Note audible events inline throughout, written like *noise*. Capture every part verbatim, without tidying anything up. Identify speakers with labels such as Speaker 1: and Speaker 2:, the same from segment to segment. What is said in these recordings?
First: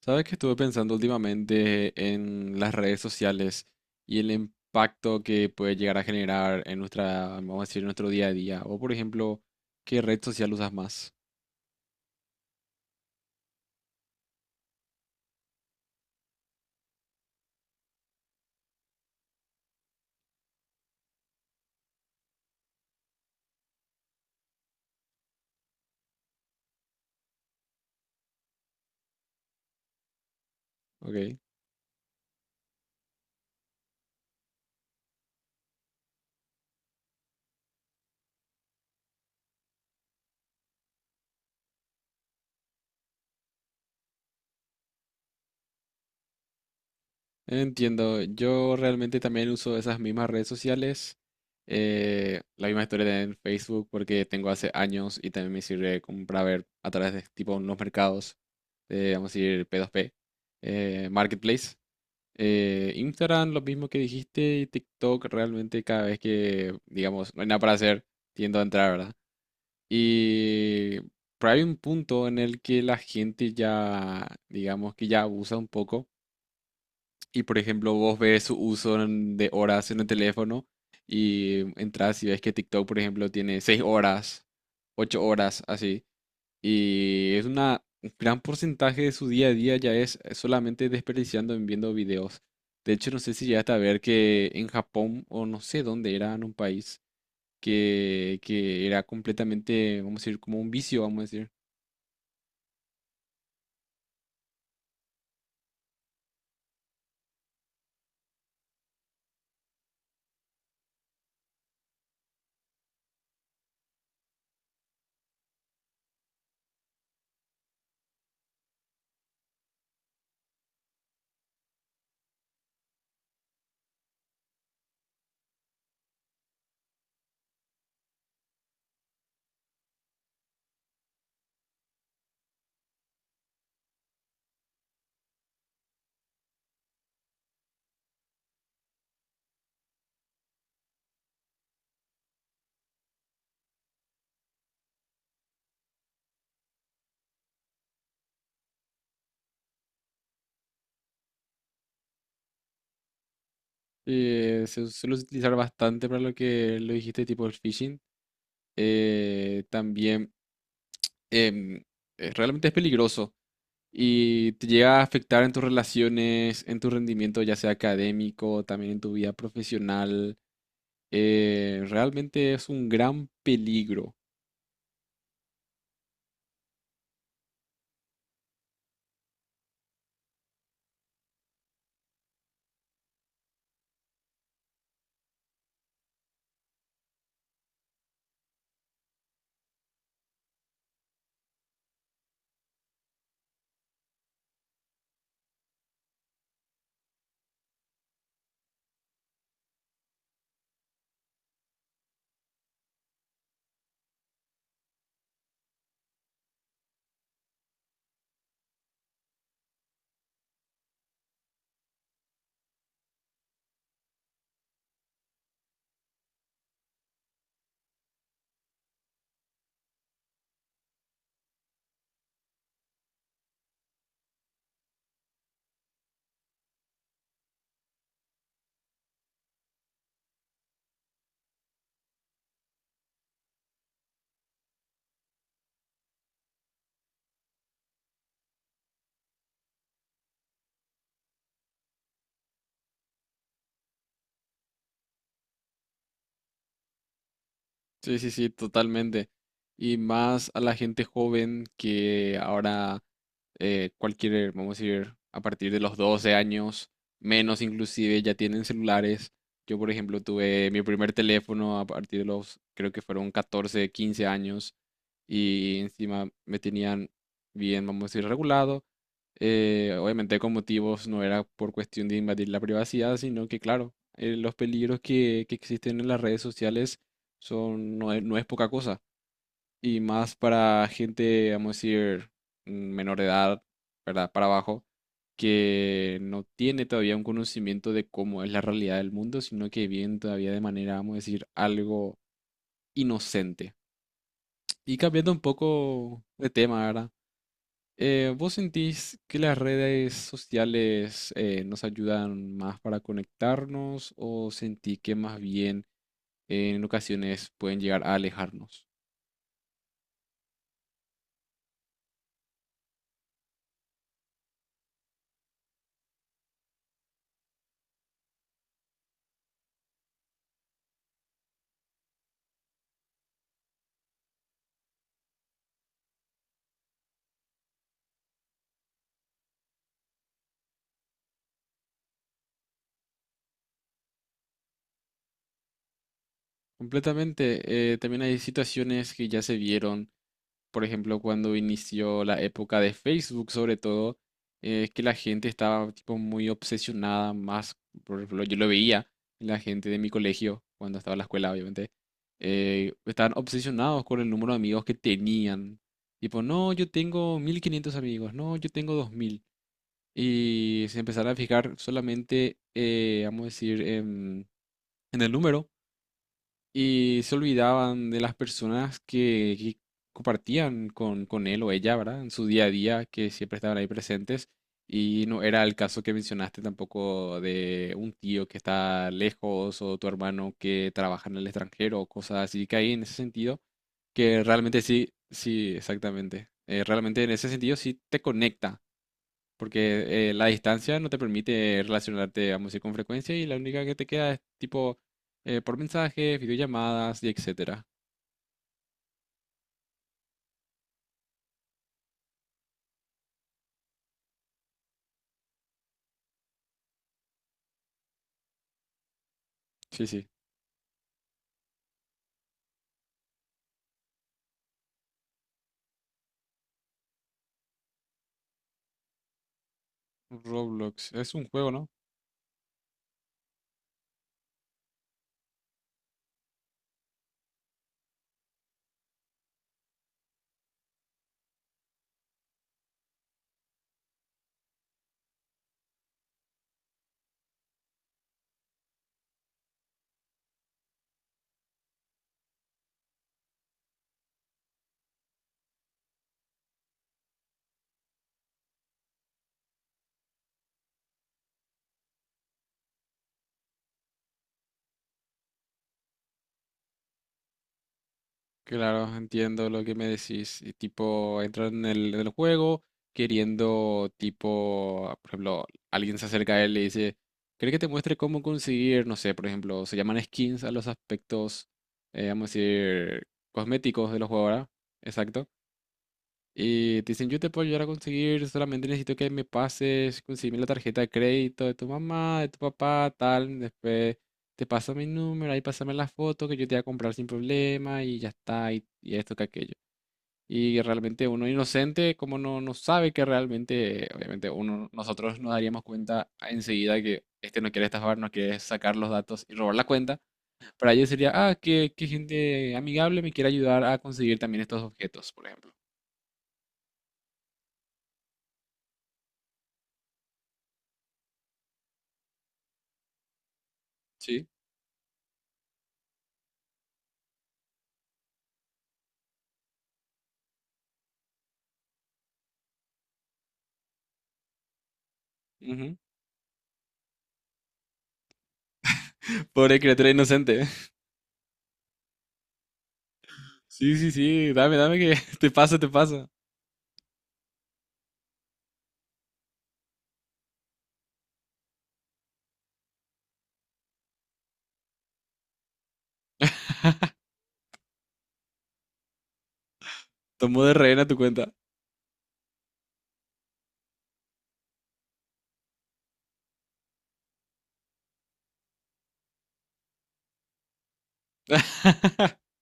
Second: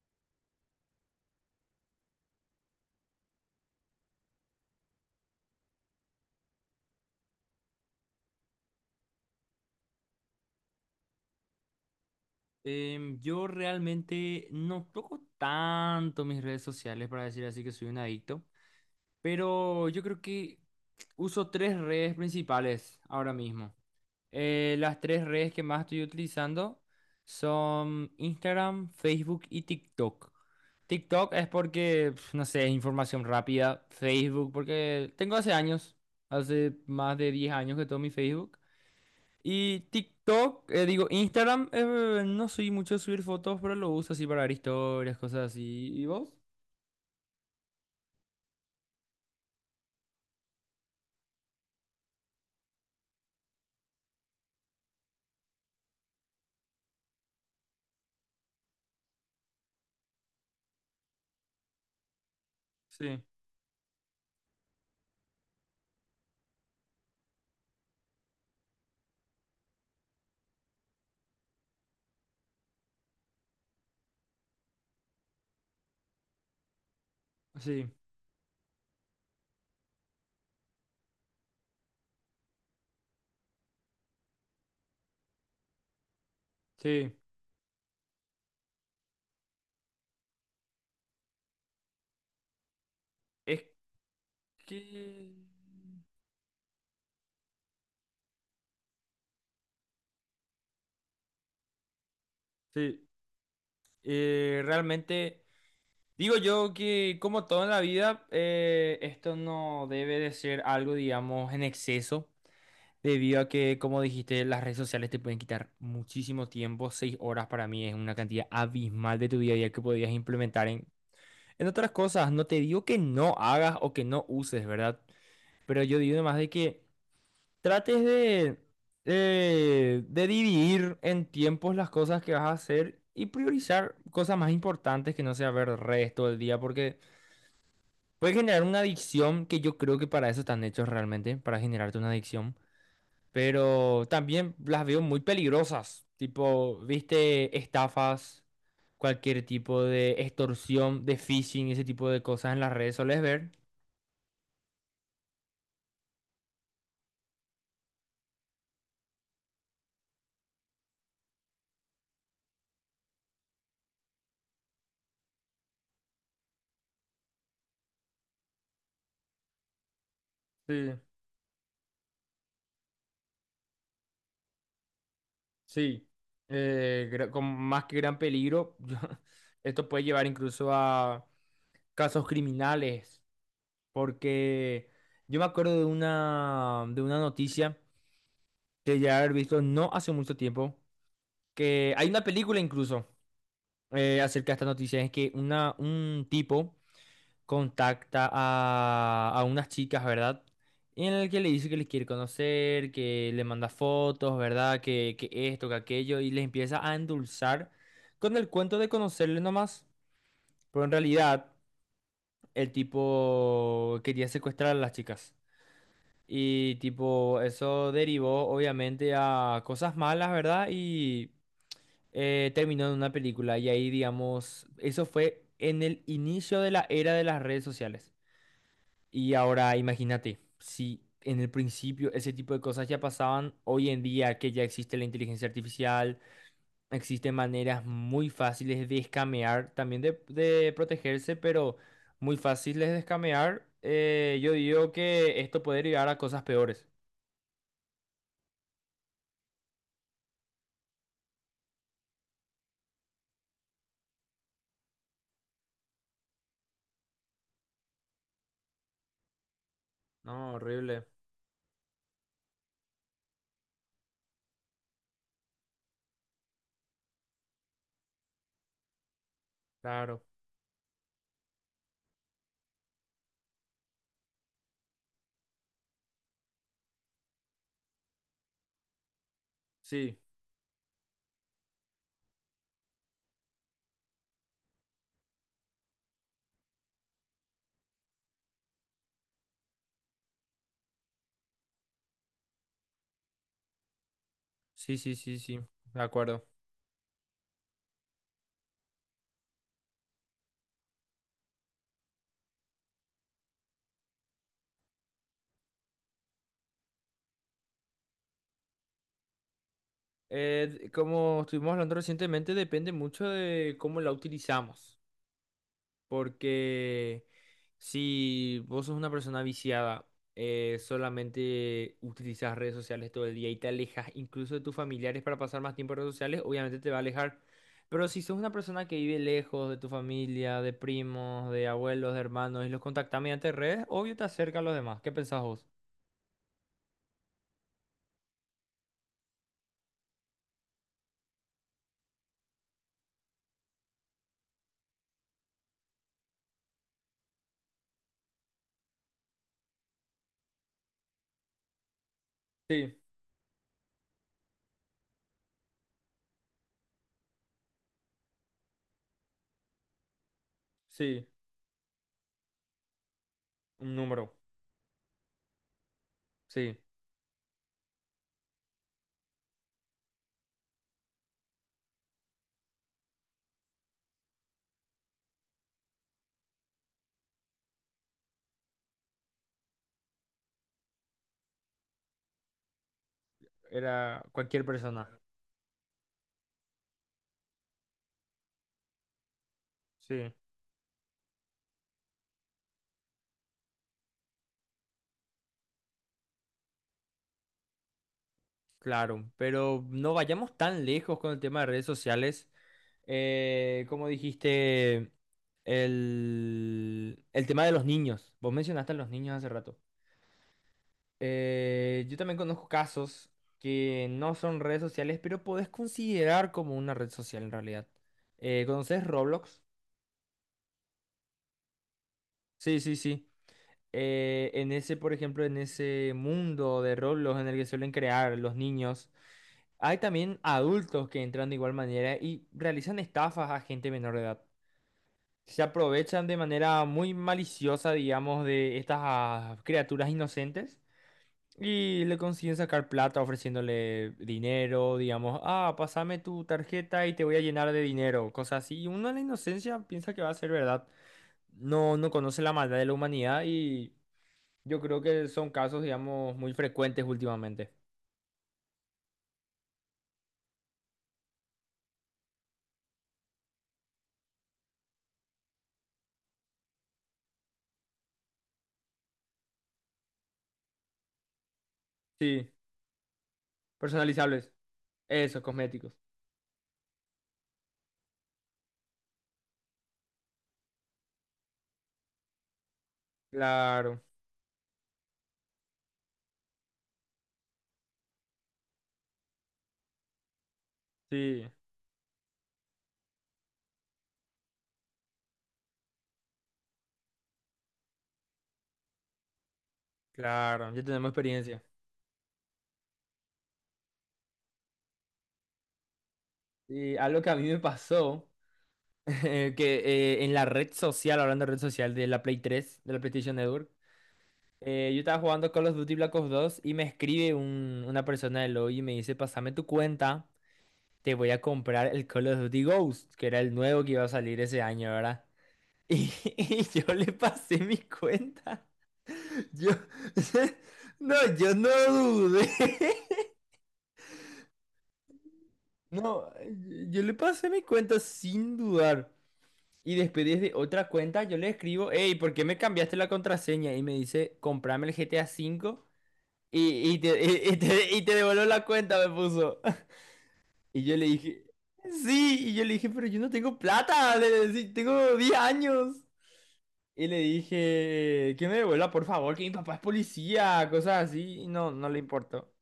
Speaker 1: Sabes que estuve pensando últimamente en las redes sociales y el impacto que puede llegar a generar en nuestra, vamos a decir, nuestro día a día. O por ejemplo, ¿qué red social usas más?
Speaker 2: Em, yo realmente no toco tanto mis redes sociales para decir así que soy un adicto, pero yo creo que uso tres redes principales ahora mismo. Eh, las tres redes que más estoy utilizando son Instagram, Facebook y TikTok. TikTok
Speaker 1: Ok.
Speaker 2: es porque, pf, no sé, es información rápida. Facebook, porque tengo hace años, hace más de diez años que tomo mi Facebook. Y TikTok, eh, digo, Instagram, eh, no soy mucho de subir fotos, pero lo uso así para ver historias, cosas así. ¿Y vos?
Speaker 1: Entiendo. Yo realmente también uso esas mismas redes sociales. Eh, la misma historia en Facebook porque tengo hace años y también me sirve como para ver a través de tipo unos mercados, eh, vamos a decir P dos P, eh, Marketplace. Eh,
Speaker 2: Sí,
Speaker 1: Instagram, lo mismo que dijiste, y TikTok, realmente cada vez que, digamos, no hay nada para hacer, tiendo a entrar, ¿verdad? Y pero hay un punto en el que la gente ya, digamos, que ya abusa un poco. Y por
Speaker 2: sí,
Speaker 1: ejemplo, vos ves su uso en- de horas en el teléfono y entras y ves que TikTok, por ejemplo, tiene seis horas, ocho horas, así.
Speaker 2: sí.
Speaker 1: Y es una un gran porcentaje de su día a día ya es solamente desperdiciando en viendo videos. De hecho, no sé si
Speaker 2: Es
Speaker 1: llegaste a ver que en
Speaker 2: que...
Speaker 1: Japón o no sé dónde era, en un país que, que era completamente, vamos a decir, como un vicio, vamos a decir.
Speaker 2: Sí, eh, realmente digo yo que como todo en la vida, eh, esto no debe de ser algo, digamos, en exceso, debido a que, como dijiste, las redes sociales te pueden quitar muchísimo tiempo. Seis horas para mí es una cantidad abismal de tu día a día que podrías implementar en En otras cosas, no te digo que no hagas o que no uses, ¿verdad? Pero yo digo más de que trates de, eh, de dividir en tiempos las cosas que vas a hacer y priorizar cosas más importantes que no sea ver redes todo el día, porque puede generar una adicción que yo creo que para eso están hechos realmente, para generarte una adicción. Pero también las veo muy peligrosas, tipo, viste, estafas, cualquier tipo de extorsión, de phishing, ese tipo de cosas en las redes, ¿solés ver?
Speaker 1: Eh, se suele utilizar bastante para lo que lo dijiste, tipo el phishing. Eh, también em, eh, realmente es peligroso y te llega a afectar en tus relaciones, en tu rendimiento, ya sea académico, también en tu vida profesional.
Speaker 2: Sí,
Speaker 1: Eh, realmente es un gran peligro.
Speaker 2: sí. Eh, gra- con más que gran peligro, *laughs* esto puede llevar incluso a casos criminales, porque yo me acuerdo de una, de una noticia que ya he visto no hace mucho tiempo, que hay una película incluso eh, acerca de esta noticia, es que una, un tipo contacta a, a unas chicas, ¿verdad? En el que le dice que les quiere conocer, que le manda fotos, ¿verdad? Que, que esto, que aquello, y les empieza a endulzar con el cuento de conocerle nomás. Pero en realidad, el tipo quería secuestrar a las chicas. Y tipo, eso derivó obviamente a cosas malas, ¿verdad? Y eh, terminó en una película. Y ahí, digamos, eso fue en el inicio de la era de las redes sociales. Y ahora imagínate, si en el principio ese tipo de cosas ya pasaban, hoy en día que ya existe la inteligencia artificial, existen maneras muy fáciles de escamear, también de, de protegerse, pero muy fáciles de escamear, eh, yo digo que esto puede llegar a cosas peores.
Speaker 1: Sí, sí, sí, totalmente. Y más a la gente joven que ahora eh, cualquier, vamos a decir, a partir de los doce años, menos inclusive, ya tienen celulares. Yo, por ejemplo,
Speaker 2: No,
Speaker 1: tuve mi
Speaker 2: horrible,
Speaker 1: primer teléfono a partir de los, creo que fueron catorce quince años y encima me tenían bien, vamos a decir, regulado. Eh,
Speaker 2: claro.
Speaker 1: obviamente con motivos, no era por cuestión de invadir la privacidad, sino que, claro, eh, los peligros que, que existen en las redes sociales son, no es, no es poca cosa. Y
Speaker 2: Sí,
Speaker 1: más para gente, vamos a decir, mm, menor de edad, ¿verdad? Para abajo, que no tiene todavía un conocimiento de cómo es la realidad del mundo, sino que viven todavía de manera, vamos a decir, algo inocente. Y
Speaker 2: sí, sí,
Speaker 1: cambiando
Speaker 2: sí,
Speaker 1: un
Speaker 2: sí, de
Speaker 1: poco
Speaker 2: acuerdo.
Speaker 1: de tema, ¿verdad? Eh, ¿vos sentís que las redes sociales eh, nos ayudan más para conectarnos o sentís que más bien en ocasiones pueden llegar a alejarnos?
Speaker 2: Eh, d- como estuvimos hablando recientemente, depende mucho de cómo la utilizamos. Porque si vos sos una persona viciada, eh, solamente utilizas redes sociales todo el día y te alejas incluso de tus familiares para pasar más tiempo en redes sociales, obviamente te va a alejar. Pero si sos una persona que vive lejos de tu familia, de primos, de abuelos, de hermanos y los contactas mediante redes, obvio te acerca a los demás. ¿Qué pensás vos?
Speaker 1: Completamente. Eh, también hay situaciones que ya se vieron, por ejemplo, cuando inició la época de Facebook, sobre todo, eh, que la gente estaba tipo muy obsesionada, más, por ejemplo, yo lo veía en la gente de mi colegio, cuando estaba en la escuela, obviamente, eh,
Speaker 2: Sí,
Speaker 1: estaban obsesionados con el número de amigos que tenían. Tipo, no, yo tengo mil quinientos amigos, no, yo tengo dos mil. Y se
Speaker 2: sí,
Speaker 1: empezaron a fijar solamente, eh, vamos a decir,
Speaker 2: un número.
Speaker 1: en en el número,
Speaker 2: Sí,
Speaker 1: y se olvidaban de las personas que, que compartían con, con él o ella, ¿verdad? En su día a día, que siempre estaban ahí presentes. Y no era el caso que mencionaste tampoco de un tío que está lejos o tu hermano que trabaja en el extranjero o cosas así, que ahí en ese sentido,
Speaker 2: era
Speaker 1: que
Speaker 2: cualquier
Speaker 1: realmente
Speaker 2: persona.
Speaker 1: sí, sí, exactamente. Eh, realmente en ese sentido sí te conecta porque
Speaker 2: Sí.
Speaker 1: eh, la distancia no te permite relacionarte, vamos a decir, con frecuencia y la única que te queda es tipo eh, por mensajes, videollamadas y etcétera.
Speaker 2: Claro, pero no vayamos tan lejos con el tema de redes sociales. Eh, como dijiste, el, el tema de los niños. Vos mencionaste a los niños hace rato.
Speaker 1: Sí, sí.
Speaker 2: Eh, yo también conozco casos que no son redes sociales, pero podés considerar como una red social en realidad. Eh, ¿conoces Roblox?
Speaker 1: Roblox es un juego, ¿no?
Speaker 2: Sí, sí, sí. Eh, en ese, por ejemplo, en ese mundo de Roblox en el que suelen crear los niños, hay también adultos que entran de igual manera y realizan estafas a gente menor de edad. Se aprovechan de manera muy maliciosa, digamos, de estas ah, criaturas inocentes y le consiguen sacar plata ofreciéndole dinero, digamos, ah, pásame tu tarjeta y te voy a llenar de dinero, cosas así. Y uno en la inocencia piensa que va a ser verdad. No, no conoce la maldad de la humanidad y yo creo que son casos, digamos, muy frecuentes últimamente.
Speaker 1: Claro, entiendo lo que me decís. Y tipo, entrar en el, en el juego queriendo, tipo, ah, por ejemplo, alguien se acerca a él y le dice, ¿cree que te muestre cómo conseguir, no sé, por ejemplo, se llaman skins a los aspectos, eh,
Speaker 2: Sí,
Speaker 1: vamos a decir, cosméticos de los juegos,
Speaker 2: personalizables.
Speaker 1: ¿verdad?
Speaker 2: Eso,
Speaker 1: Exacto.
Speaker 2: cosméticos.
Speaker 1: Y te dicen, yo te puedo ayudar a conseguir, solamente necesito que me pases, conseguirme la tarjeta de crédito de tu mamá, de tu papá, tal.
Speaker 2: Claro,
Speaker 1: Después te paso mi número, ahí pásame la foto que yo te voy a comprar sin problema y ya está, y, y esto que aquello. Y realmente uno
Speaker 2: sí,
Speaker 1: inocente, como no, no sabe que realmente, obviamente uno, nosotros nos daríamos cuenta enseguida que este no quiere estafar, no quiere sacar los datos y robar la cuenta.
Speaker 2: claro, ya
Speaker 1: Para ellos
Speaker 2: tenemos
Speaker 1: sería, ah,
Speaker 2: experiencia.
Speaker 1: qué, qué gente amigable me quiere ayudar a conseguir también estos objetos, por ejemplo.
Speaker 2: Y algo que a mí me pasó, *laughs* eh, que eh, en la red social, hablando de red social de la Play tres de la PlayStation Network,
Speaker 1: Sí.
Speaker 2: eh, yo estaba jugando Call of Duty Black Ops dos y me escribe un- una persona del lobby y me dice, pasame tu cuenta, te voy a comprar el Call of Duty Ghost, que era el nuevo que iba a salir ese año, ¿verdad? *laughs*
Speaker 1: Ujú.
Speaker 2: Y, y yo le pasé mi cuenta. Yo,
Speaker 1: Pobre criatura inocente.
Speaker 2: *laughs* no, yo no dudé. *laughs*
Speaker 1: Sí, sí, sí, dame, dame que *laughs* te pasa, te pasa.
Speaker 2: No, yo le pasé mi cuenta sin dudar. Y después desde otra cuenta yo le escribo, hey, ¿por qué me cambiaste la contraseña? Y me dice, comprame el g t a cinco y, y te,
Speaker 1: *laughs*
Speaker 2: *laughs* y- y te, y te devuelvo la cuenta, me puso. *laughs*
Speaker 1: Tomó de
Speaker 2: Y yo
Speaker 1: rehén
Speaker 2: le
Speaker 1: a tu
Speaker 2: dije,
Speaker 1: cuenta.
Speaker 2: sí, y yo le dije, pero yo no tengo plata, le decí, tengo diez años. Y le dije, que me devuelva, por favor, que mi papá es policía, cosas así. Y no, no le
Speaker 1: *laughs*
Speaker 2: importó.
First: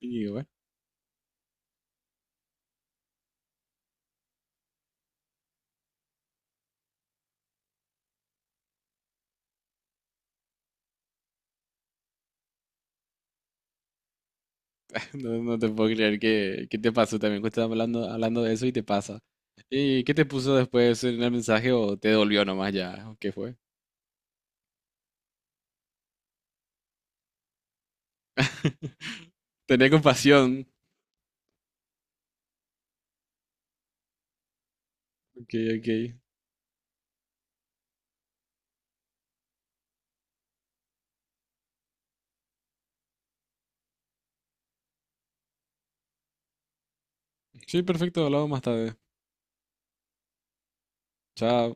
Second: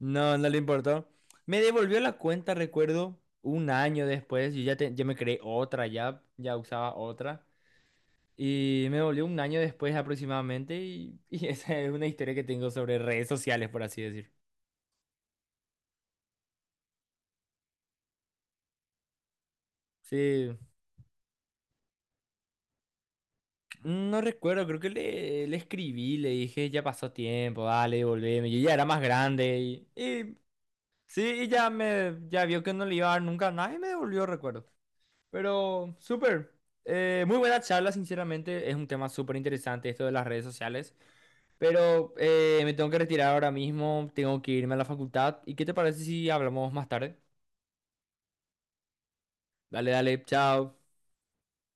Speaker 1: Y bueno,
Speaker 2: no le importó. Me devolvió la cuenta, recuerdo, un año después. Yo ya, te- ya me creé otra, ya, ya usaba otra. Y me devolvió un año después aproximadamente. Y, y *laughs* esa es una historia que tengo sobre redes sociales, por así decir.
Speaker 1: *laughs* no, no te puedo creer que, que te pasó también, que estás hablando, hablando de eso y te pasa. ¿Y qué te puso
Speaker 2: Sí,
Speaker 1: después en el mensaje o te dolió nomás ya? ¿O ¿Qué fue?
Speaker 2: no recuerdo, creo que le, le escribí, le dije, ya pasó tiempo, dale, devolveme. Yo ya era más
Speaker 1: *laughs*
Speaker 2: grande y,
Speaker 1: Tené
Speaker 2: y
Speaker 1: compasión.
Speaker 2: sí, y ya me ya vio que no le iba a dar nunca nada y me devolvió, recuerdo.
Speaker 1: Ok, ok.
Speaker 2: Pero, súper. Eh, muy buena charla, sinceramente. Es un tema súper interesante esto de las redes sociales. Pero eh, me tengo que retirar ahora mismo. Tengo que irme a la facultad. ¿Y qué te parece si hablamos más tarde?
Speaker 1: Sí, perfecto, hablamos más tarde.
Speaker 2: Dale, dale. Chao.
Speaker 1: Chao.